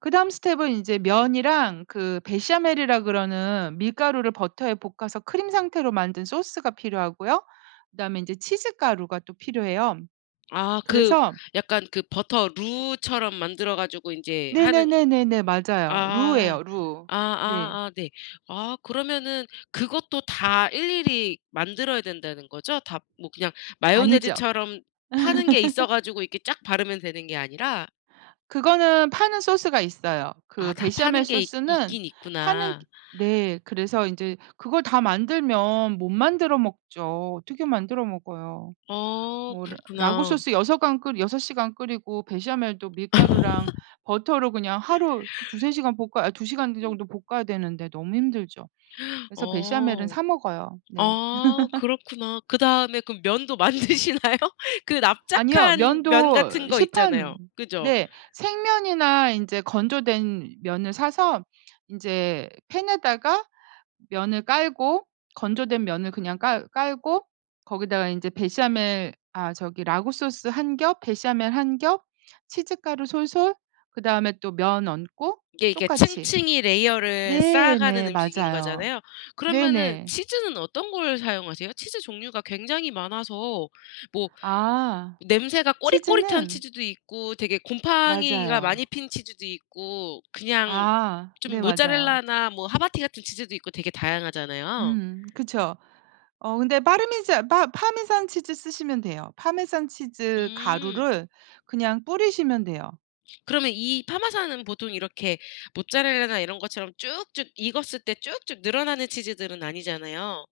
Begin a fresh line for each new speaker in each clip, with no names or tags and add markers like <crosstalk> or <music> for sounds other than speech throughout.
그다음 스텝은 인제 면이랑 그 베샤멜이라 그러는 밀가루를 버터에 볶아서 크림 상태로 만든 소스가 필요하고요. 그다음에 인제 치즈 가루가 또 필요해요.
아 그
그래서
약간 그 버터 루처럼 만들어 가지고 인제 하는
네네네네네. 맞아요.
아
루예요, 루. 네.
아아아 네. 아 그러면은 그것도 다 일일이 만들어야 된다는 거죠? 다 뭐 그냥
아니죠.
마요네즈처럼 파는 게 있어
<laughs>
가지고 이렇게 쫙 바르면 되는 게 아니라?
그거는 파는 소스가 있어요. 그
아 다
베샤멜
파는 게 이
소스는
있긴
파는 기
있구나.
네. 그래서 인제 그걸 다 만들면 못 만들어 먹죠. 어떻게 만들어 먹어요?
어
뭐 라 라구
그렇구나.
소스 여서간 끓 6 시간 끓이고 베샤멜도 밀가루랑
<laughs>
버터로 그냥 하루
<laughs>
2-3 시간 볶아 아니 2 시간 그
음.
정도 볶아야 되는데 너무 힘들죠.
<gasps>
그래서 베샤멜은
어.
사 먹어요. 네.
아
<laughs>
그렇구나. 그다음에 그럼 면도 만드시나요? 그
아니요.
납작한 면 같은
면도
거
시판
있잖아요. 그죠?
네. 생면이나 인제 건조된 면을 사서 인제 팬에다가 면을 깔고 건조된 면을 그냥 깔 깔고 거기다가 인제 베샤멜 아 저기 라구 소스 1 겹, 베샤멜 1 겹, 치즈 가루 솔솔, 그다음에 또 면 얹고
이게 이게
똑같이.
층층이 레이어를
네.
쌓아가는
네.
음식인
맞아요.
거잖아요. 그러면은
네네.
치즈는 어떤 걸 사용하세요? 치즈 종류가 굉장히 많아서 뭐
아.
냄새가 꼬릿꼬릿한
치즈는
치즈도 있고 되게 곰팡이가
맞아요.
많이 핀 치즈도 있고 그냥
아.
좀
네. 맞아요.
모짜렐라나 뭐 하바티 같은 치즈도 있고 되게 다양하잖아요.
음 그쵸. 어 근데 빠르미잔 빠 파마산 치즈 쓰시면 돼요. 파마산 치즈
음.
가루를 그냥 뿌리시면 돼요.
그러면 이 파마산은 보통 이렇게 모짜렐라나 이런 것처럼 쭉쭉 익었을 때 쭉쭉 늘어나는 치즈들은 아니잖아요.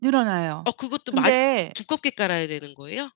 늘어나요.
어 그것도 많이
근데
두껍게 깔아야 되는 거예요?